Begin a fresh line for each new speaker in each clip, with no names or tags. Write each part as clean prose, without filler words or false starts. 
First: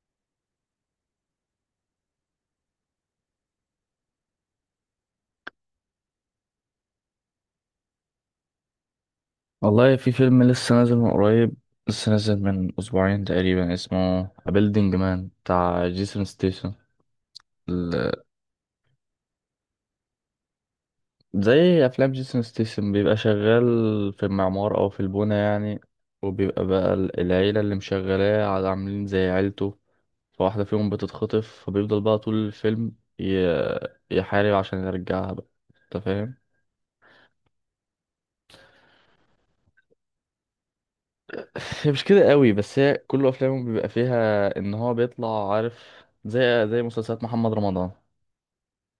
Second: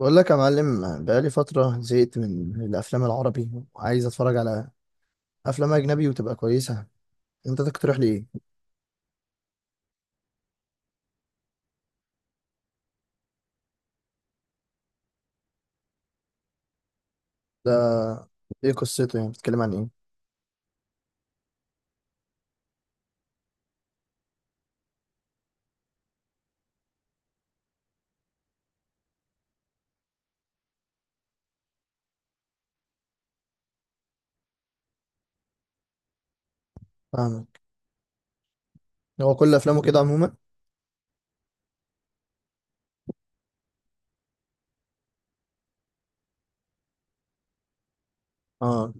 بقول لك يا معلم، بقالي فترة زهقت من الأفلام العربي وعايز أتفرج على أفلام أجنبي وتبقى كويسة. أنت تقترح لي إيه؟
والله في فيلم لسه نازل من أسبوعين تقريبا، اسمه A Building Man بتاع جيسون ستيسن.
ده إيه قصته؟ يعني بتتكلم عن إيه؟
زي أفلام جيسون ستيسن، بيبقى شغال في المعمار أو في البونة يعني. وبيبقى بقى العيلة اللي مشغلاه عاملين زي عيلته. فواحدة فيهم بتتخطف، فبيفضل بقى طول الفيلم ي- يحارب عشان يرجعها بقى. أنت فاهم؟
فاهمك. هو كل أفلامه كده عموما؟
هي مش كده قوي، بس هي كل أفلامه بيبقى فيها إن هو بيطلع عارف، زي مسلسلات محمد رمضان.
آه،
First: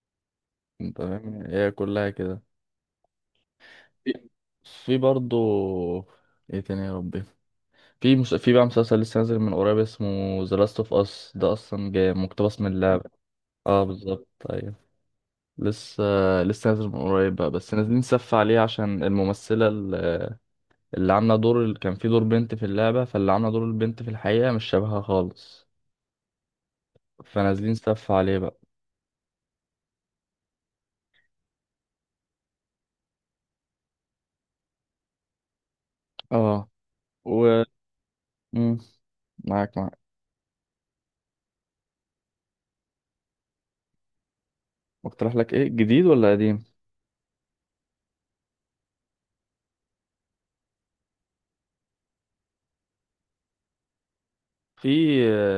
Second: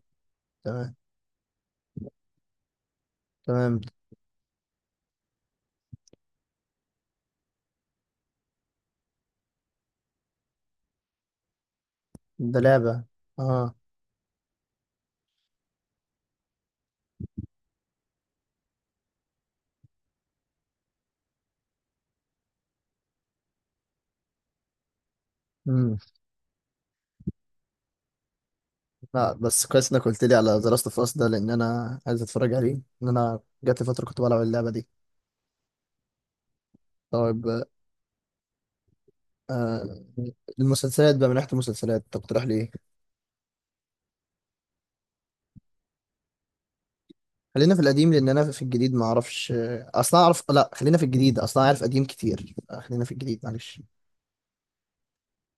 تمام.
انت فاهم، هي كلها كده.
تمام.
في برضو، ايه تاني يا ربي؟ في بقى مسلسل لسه نازل من قريب، اسمه ذا لاست اوف اس. ده اصلا جاي
ده
مقتبس من
لعبة.
اللعبة.
آه.
اه، بالظبط، ايوه. لسه لسه نازل من قريب بقى، بس نازلين سف عليه عشان الممثلة اللي عاملة دور كان في دور بنت في اللعبة، فاللي عاملة دور البنت في الحقيقة مش شبهها خالص.
مم.
فنازلين سف عليه بقى.
لا بس كويس إنك قلت لي على ذا لاست أوف أس ده، لأن أنا عايز أتفرج عليه. إن أنا جات لي فترة كنت بلعب اللعبة دي.
اه.
طيب.
و مم، معاك معاك.
آه. المسلسلات بقى، من ناحية المسلسلات تقترح لي إيه؟
اقترح لك ايه، جديد ولا قديم؟
خلينا في القديم، لان انا في الجديد ما اعرفش اصلا. اعرف، لا خلينا في الجديد، اصلا اعرف قديم كتير. خلينا في الجديد معلش.
في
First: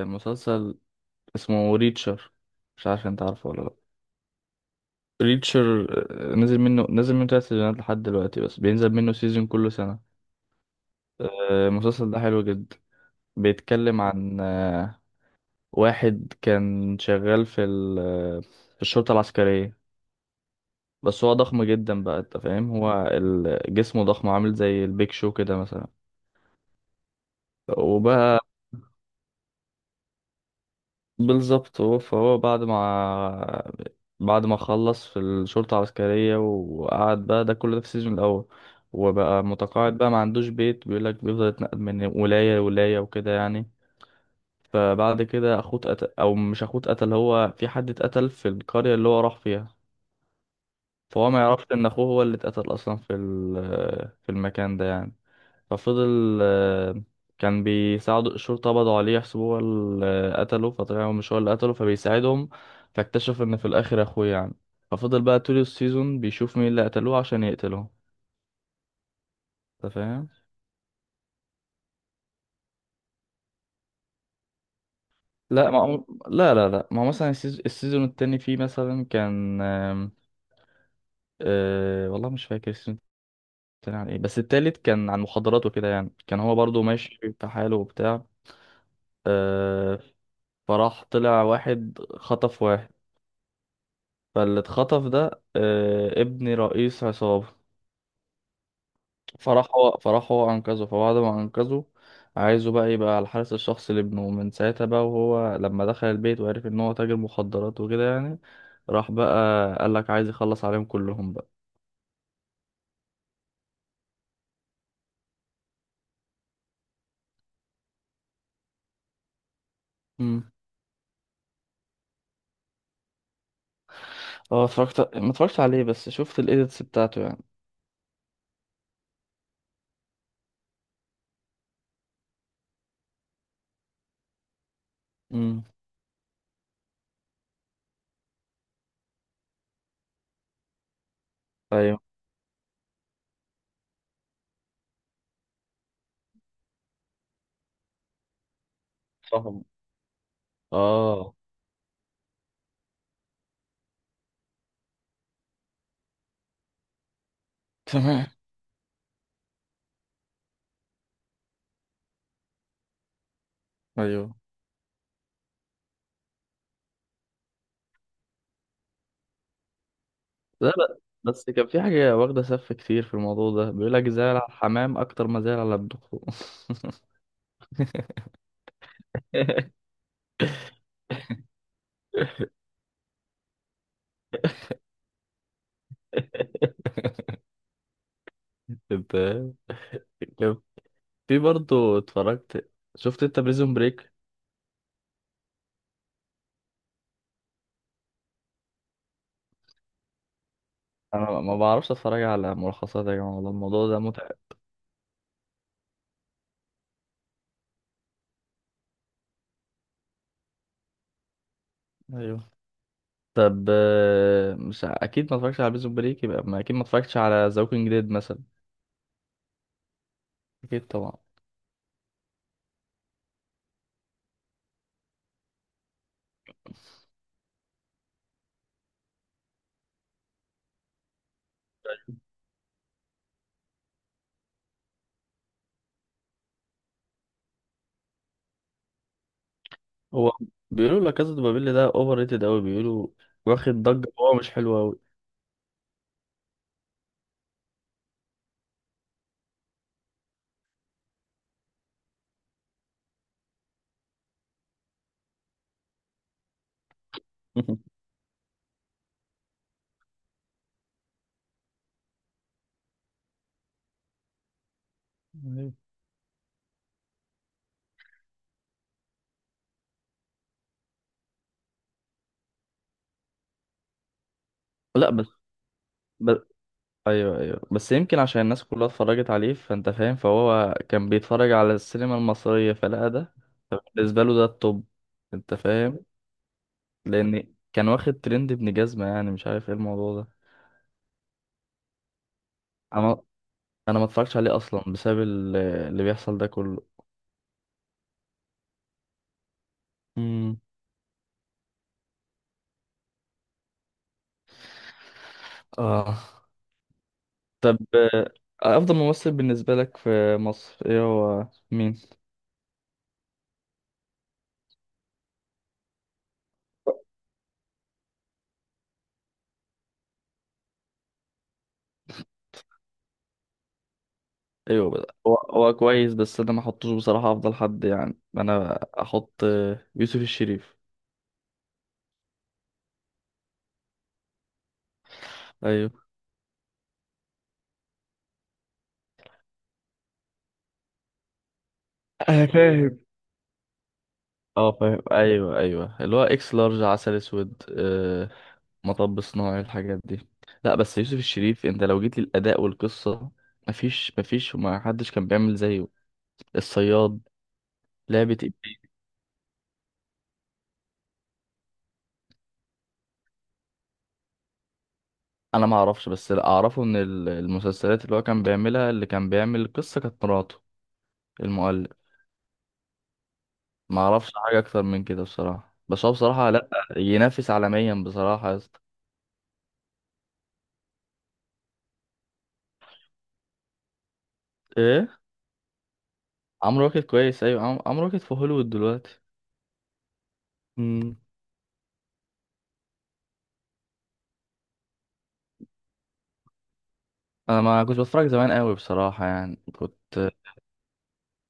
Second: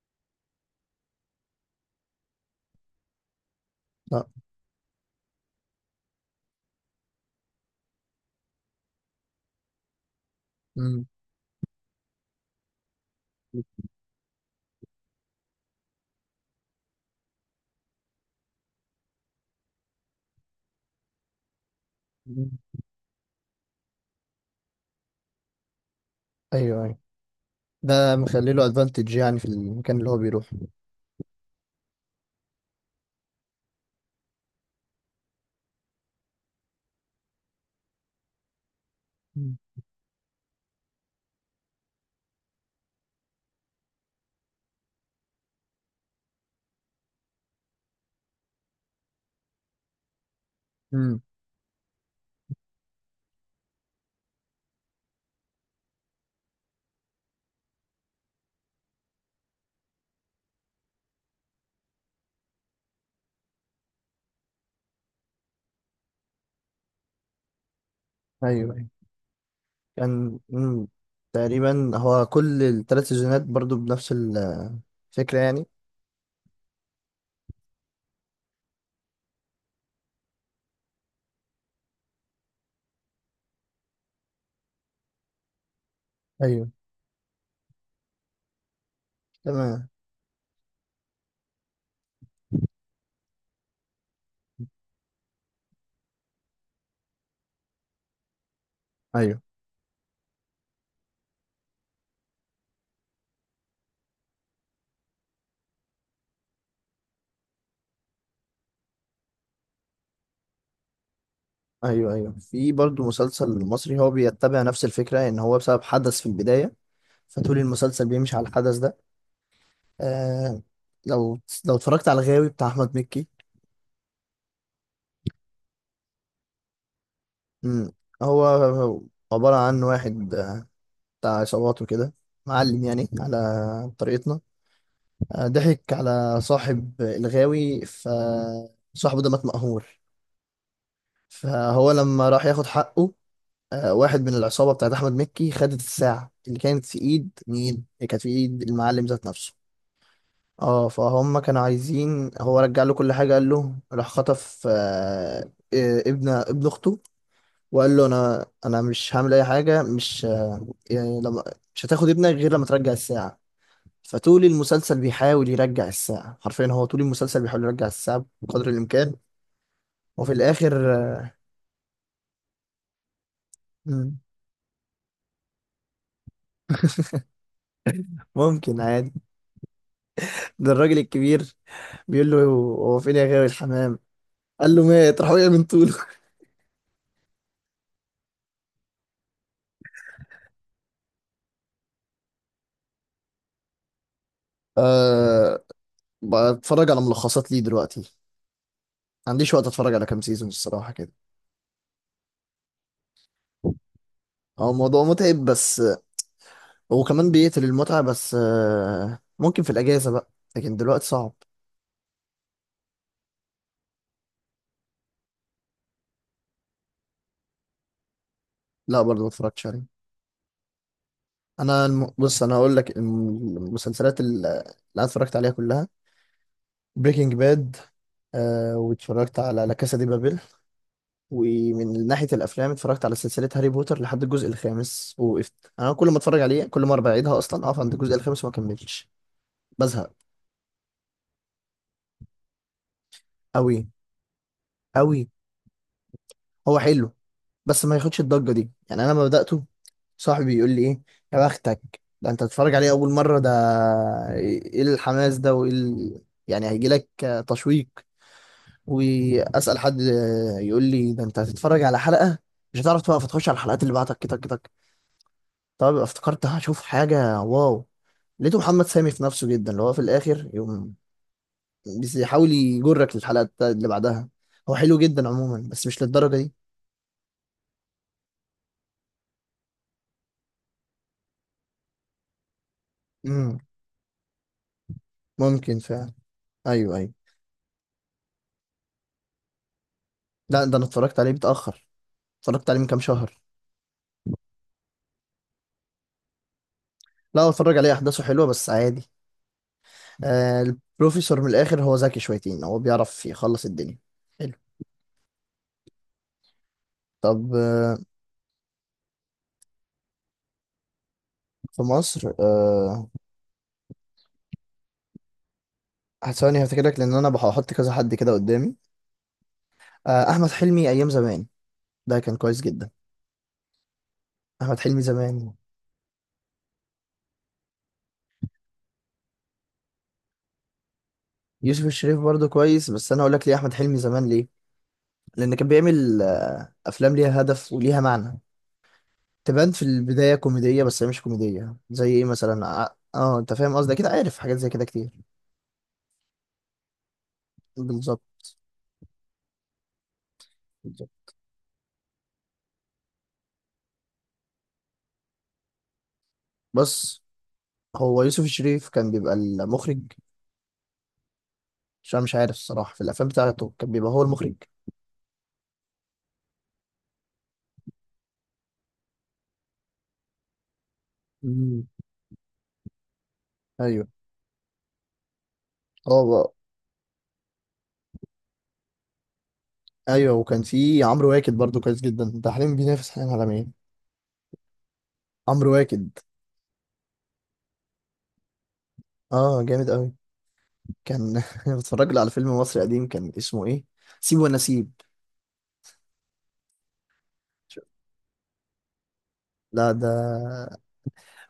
مسلسل اسمه ريتشر. مش عارف انت عارفه ولا لا.
لا.
ريتشر. نزل منه تلات سيزونات لحد دلوقتي، بس بينزل منه سيزون كل سنة.
مم.
المسلسل ده حلو جدا. بيتكلم عن واحد كان شغال في ال آه، في الشرطة العسكرية. بس هو ضخم جدا بقى، انت فاهم؟ هو جسمه ضخم، عامل زي البيك شو كده مثلا.
ايوه ايوه. ده
وبقى
مخلي له ادفانتج يعني في المكان اللي هو بيروح.
بالظبط. هو فهو بعد ما خلص في الشرطة العسكرية وقعد بقى، ده كل ده في السيزون الأول. وبقى متقاعد بقى، ما عندوش بيت، بيقولك بيفضل يتنقل من ولاية لولاية وكده يعني. فبعد كده أخوه اتقتل، أو مش أخوه اتقتل، هو في حد اتقتل في القرية اللي هو راح فيها.
امم.
فهو ما يعرفش إن أخوه هو اللي اتقتل أصلا في المكان ده يعني. ففضل كان بيساعدوا الشرطة، قبضوا عليه يحسبوه هو اللي قتله، فطلع هو مش هو اللي قتله، فبيساعدهم. فاكتشف ان في الاخر اخوه يعني. ففضل بقى طول السيزون بيشوف مين اللي قتلوه عشان يقتله.
ايوه ايوه.
انت فاهم؟
كان. مم. تقريبا هو كل الثلاث سيزونات برضو بنفس الفكره يعني.
لا. ما هو- لا، لا، لا، ما هو مثلا السيزون التاني فيه مثلا كان والله مش فاكر السيزون التاني عن ايه، بس التالت كان عن مخدرات وكده يعني، كان هو
ايوه.
برضو ماشي في حاله وبتاع.
تمام.
آه، فراح طلع واحد خطف واحد. فاللي اتخطف ده ابن رئيس عصابة.
ايوه
فراح هو أنقذه، فبعد ما أنقذه عايزه بقى يبقى على الحارس الشخصي لابنه من ساعتها بقى. وهو لما دخل البيت وعرف إن هو تاجر مخدرات وكده يعني، راح بقى قالك عايز يخلص عليهم كلهم بقى.
ايوه. ايوه في برضو مسلسل مصري هو بيتبع نفس الفكره، ان هو بسبب حدث في البدايه فطول المسلسل بيمشي على الحدث ده.
امم.
آه، لو لو اتفرجت على الغاوي بتاع احمد مكي.
اه، اتفرجت، ما اتفرجتش عليه، بس شفت الإيديتس بتاعته يعني.
مم. هو عبارة عن واحد بتاع عصابات وكده، معلم يعني على طريقتنا.
امم.
ضحك على صاحب الغاوي فصاحبه ده مات مقهور. فهو
أيوه.
لما راح ياخد حقه، واحد من العصابة بتاعت أحمد مكي خدت الساعة اللي كانت في إيد مين؟ اللي كانت في إيد المعلم ذات نفسه.
فاهم.
اه
اه.
فهم كانوا عايزين هو رجع له كل حاجة، قال له راح خطف ابن أخته، وقال له
تمام.
انا مش هعمل اي حاجه، مش يعني لما، مش هتاخد ابنك غير لما ترجع الساعه.
أيوه.
فطول المسلسل بيحاول يرجع الساعه، حرفيا هو طول المسلسل بيحاول يرجع الساعه بقدر الامكان وفي
لا،
الاخر.
لا، بس كان في حاجة واخدة سف كتير في الموضوع ده، بيقولك
مم،
زعل على الحمام أكتر ما زعل على ابنه.
ممكن عادي. ده الراجل الكبير بيقول له: هو فين يا غاوي الحمام؟ قال له مات، راح وقع من طوله.
انت لو- في برضه اتفرجت، شفت انت بريزون بريك؟
أه. بتفرج على ملخصات ليه دلوقتي، ما عنديش وقت اتفرج على كام سيزون الصراحه كده.
انا ما بعرفش اتفرج على ملخصات يا جماعه، والله الموضوع ده متعب.
هو الموضوع متعب بس، وكمان بيقتل المتعة، بس ممكن في الأجازة بقى، لكن دلوقتي صعب.
ايوه. طب، مش ع- اكيد ما اتفرجتش على بريزون بريك، يبقى ما اكيد ما اتفرجتش على ذا ووكينج ديد مثلا.
لا برضه ما اتفرجتش عليه.
اكيد طبعا.
أنا بص، أنا هقول لك المسلسلات اللي أنا اتفرجت عليها كلها: بريكنج باد، آه، واتفرجت على لا كاسا دي بابيل. ومن ناحية الأفلام اتفرجت على سلسلة هاري بوتر لحد الجزء الخامس ووقفت. أنا كل ما اتفرج عليه كل مرة بعيدها أصلا أقف عند الجزء الخامس وما أكملش، بزهق.
هو بيقولوا لا كازا دي بابيل ده اوفر ريتد قوي، بيقولوا واخد
أوي
ضجه وهو مش حلو قوي.
أوي. هو حلو بس ما ياخدش الضجة دي. يعني أنا لما بدأته صاحبي يقول لي ايه: يا بختك ده انت تتفرج عليه اول مره، ده ايه الحماس ده، وايه يعني هيجي لك تشويق. واسال حد يقول لي: ده انت هتتفرج على حلقه مش هتعرف توقف، تخش على الحلقات اللي بعدك كده كده.
أيوة.
طب يبقى افتكرت هشوف حاجه واو. لقيته محمد سامي في نفسه جدا، اللي هو في الاخر يقوم بس يحاول يجرك للحلقه اللي بعدها. هو حلو
لا، بس
جدا عموما بس مش للدرجه
بس
دي.
ايوه، ايوه، بس يمكن عشان الناس كلها اتفرجت عليه، فانت فاهم؟ فهو كان بيتفرج على السينما المصريه فلقى ده.
امم،
بالنسبة له ده الطب، انت
ممكن
فاهم؟
فعلا. ايوه ايوه.
لان كان واخد ترند ابن جزمة يعني، مش عارف ايه الموضوع ده.
لا ده انا اتفرجت عليه متاخر، اتفرجت عليه من كام
انا
شهر.
انا ما اتفرجتش عليه اصلا بسبب اللي بيحصل ده كله.
لا هو اتفرج عليه، احداثه حلوه بس عادي.
امم.
آه البروفيسور من الاخر هو ذكي شويتين، هو بيعرف يخلص الدنيا. حلو.
اه.
طب
طب،
آه.
افضل ممثل بالنسبة لك في مصر ايه، هو
في
مين؟
مصر، آه ثواني هفتكرك لان انا بحط كذا حد كده قدامي. آه احمد حلمي ايام زمان، ده كان كويس جدا. احمد
ايوه
حلمي
بدأ. هو
زمان.
هو كويس، بس انا ما احطوش بصراحة افضل حد يعني. انا احط يوسف الشريف.
يوسف الشريف برضه كويس، بس انا اقول لك ليه احمد حلمي زمان ليه. لان كان
ايوه.
بيعمل افلام ليها هدف وليها معنى، تبان في البدايه كوميديه بس هي مش كوميديه زي ايه
انا
مثلا،
فاهم.
انت فاهم قصدي، اكيد عارف حاجات زي
اه
كده
فاهم،
كتير.
ايوه، ايوه اللي هو اكس لارج، عسل اسود،
بالظبط.
مطب صناعي، الحاجات دي. لا، بس يوسف
بالظبط،
الشريف، انت لو جيت للاداء والقصه، مفيش مفيش، وما حدش كان بيعمل زيه. الصياد.
بس هو
لعبه
يوسف
إيه؟
الشريف كان بيبقى المخرج؟ عشان أنا مش عارف الصراحة في الافلام بتاعته كان بيبقى هو المخرج.
انا ما اعرفش، بس اللي اعرفه ان المسلسلات اللي هو كان بيعملها، اللي كان بيعمل القصه كانت مراته،
مم.
المؤلف. ما
ايوه.
اعرفش حاجه اكتر من كده بصراحه، بس هو بصراحه
هو
لا ينافس عالميا بصراحه يا اسطى.
ايوه. وكان في عمرو واكد برضو كويس جدا، ده حاليا بينافس حاليا على مين؟
ايه؟
عمرو واكد.
عمرو واكد كويس، ايوه، عمرو واكد في هوليوود دلوقتي.
اه جامد قوي.
امم.
كان بتفرج له على فيلم مصري قديم كان اسمه ايه، سيب ونسيب.
انا ما كنت بتفرج زمان قوي بصراحه يعني
لا ده،
كنت.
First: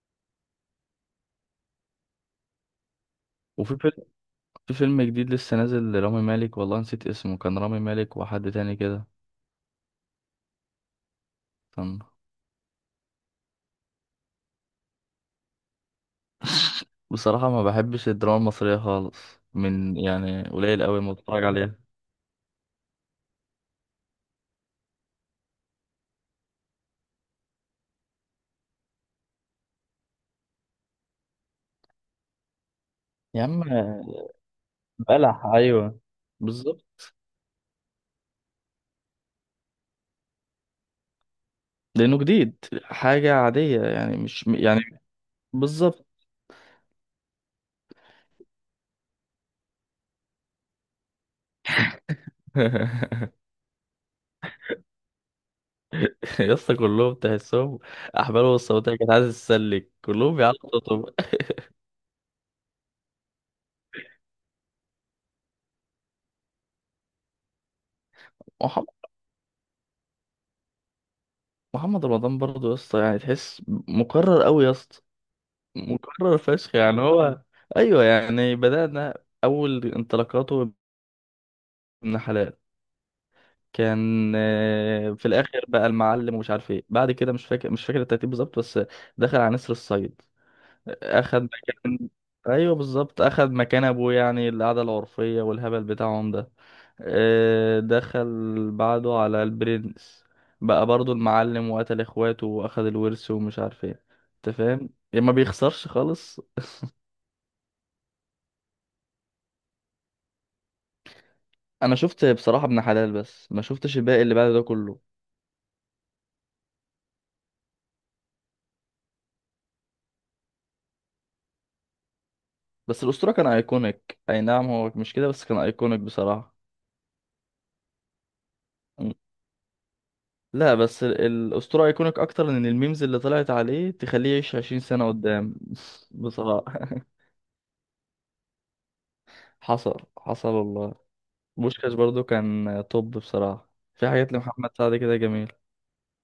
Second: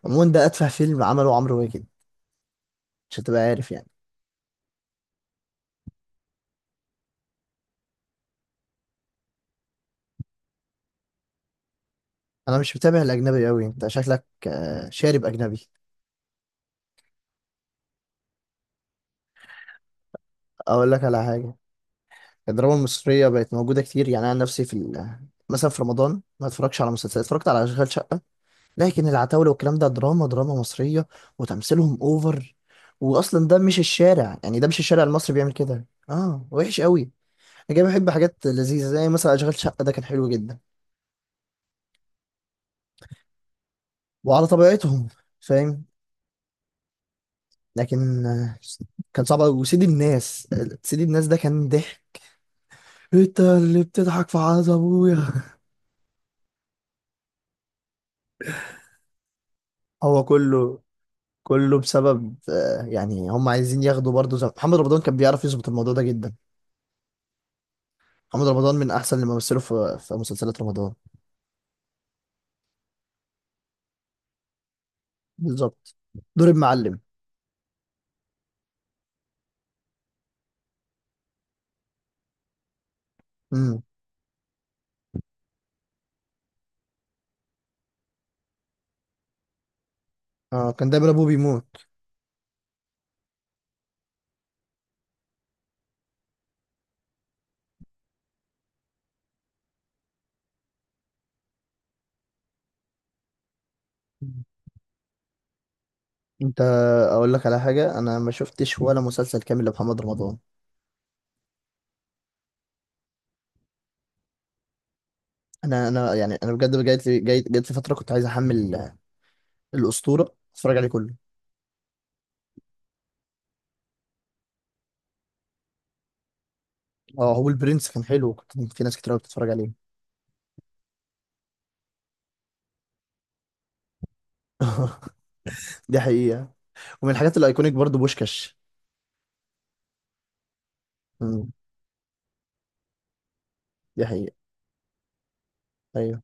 عموما ده اتفه فيلم عمله عمرو واكد، مش هتبقى عارف
وفي
يعني.
في فيلم جديد لسه نازل لرامي مالك، والله نسيت اسمه، كان رامي مالك وحد تاني كده كان.
انا مش متابع الاجنبي قوي، انت شكلك شارب اجنبي.
بصراحة ما بحبش الدراما المصرية خالص، من يعني قليل
اقول
قوي
لك
ما
على
بتفرج
حاجه،
عليها.
الدراما المصرية بقت موجودة كتير، يعني أنا نفسي في مثلا في رمضان ما اتفرجش على مسلسلات، اتفرجت على أشغال شقة. لكن العتاولة والكلام ده دراما دراما مصرية وتمثيلهم أوفر،
يا
وأصلا ده
عم
مش الشارع، يعني ده مش الشارع المصري
بلح،
بيعمل كده،
ايوه،
آه وحش قوي.
بالظبط.
أنا جاي بحب حاجات لذيذة زي مثلا أشغال شقة ده كان حلو جدا،
لانه جديد، حاجة عادية يعني، مش
وعلى
يعني،
طبيعتهم. فاهم.
بالظبط.
لكن كان صعب أوي وسيد الناس، سيد الناس ده كان ضحك. انت اللي بتضحك في عز ابويا.
يا اسطى كلهم تحسهم احبالهم الصوتية كانت عايزة تسلك،
هو
كلهم بيعلقوا
كله،
صوتهم.
كله بسبب يعني هم عايزين ياخدوا برضه زي محمد رمضان كان بيعرف يظبط الموضوع ده جدا. محمد رمضان
محمد
من احسن اللي مثلوا في مسلسلات رمضان.
محمد رمضان برضه يا اسطى يعني، تحس مقرر قوي يا اسطى.
بالظبط،
مكرر
دور
فشخ
المعلم.
يعني هو. ايوه يعني بدأنا، اول انطلاقاته، ابن حلال.
امم.
كان في الاخر بقى المعلم ومش عارف ايه بعد كده، مش فاكر الترتيب بالظبط، بس دخل على نسر الصيد.
اه كان دايما ابوه
اخد
بيموت.
مكان. ايوه بالظبط، اخد مكان ابوه يعني، القعده العرفيه والهبل بتاعهم ده. دخل بعده على البرنس، بقى برضو المعلم وقتل اخواته واخد الورث ومش عارف ايه.
مم.
انت فاهم يعني، ما بيخسرش خالص.
انت، اقول لك على حاجه، انا ما شفتش ولا مسلسل كامل لمحمد رمضان.
انا شفت بصراحه ابن حلال، بس ما شفتش الباقي اللي بعد ده كله.
انا يعني انا بجد جات لي جات لي فتره كنت عايز احمل الاسطوره، اتفرج عليه كله.
بس الاسطوره كان ايكونيك، اي نعم هو مش كده، بس كان ايكونيك بصراحه.
اه هو البرنس كان حلو، كنت في ناس كتير
م.
قوي بتتفرج عليه.
لا، بس الاسطوره ايكونيك اكتر، لان الميمز اللي طلعت عليه تخليه يعيش 20 سنه قدام.
دي حقيقه.
بصراحه.
ومن الحاجات الايكونيك برضه بوشكاش.
حصل حصل والله.
امم.
بوشكاش برضو كان توب بصراحه.
دي
في حاجات
حقيقه.
لمحمد سعد كده جميل.
ايوه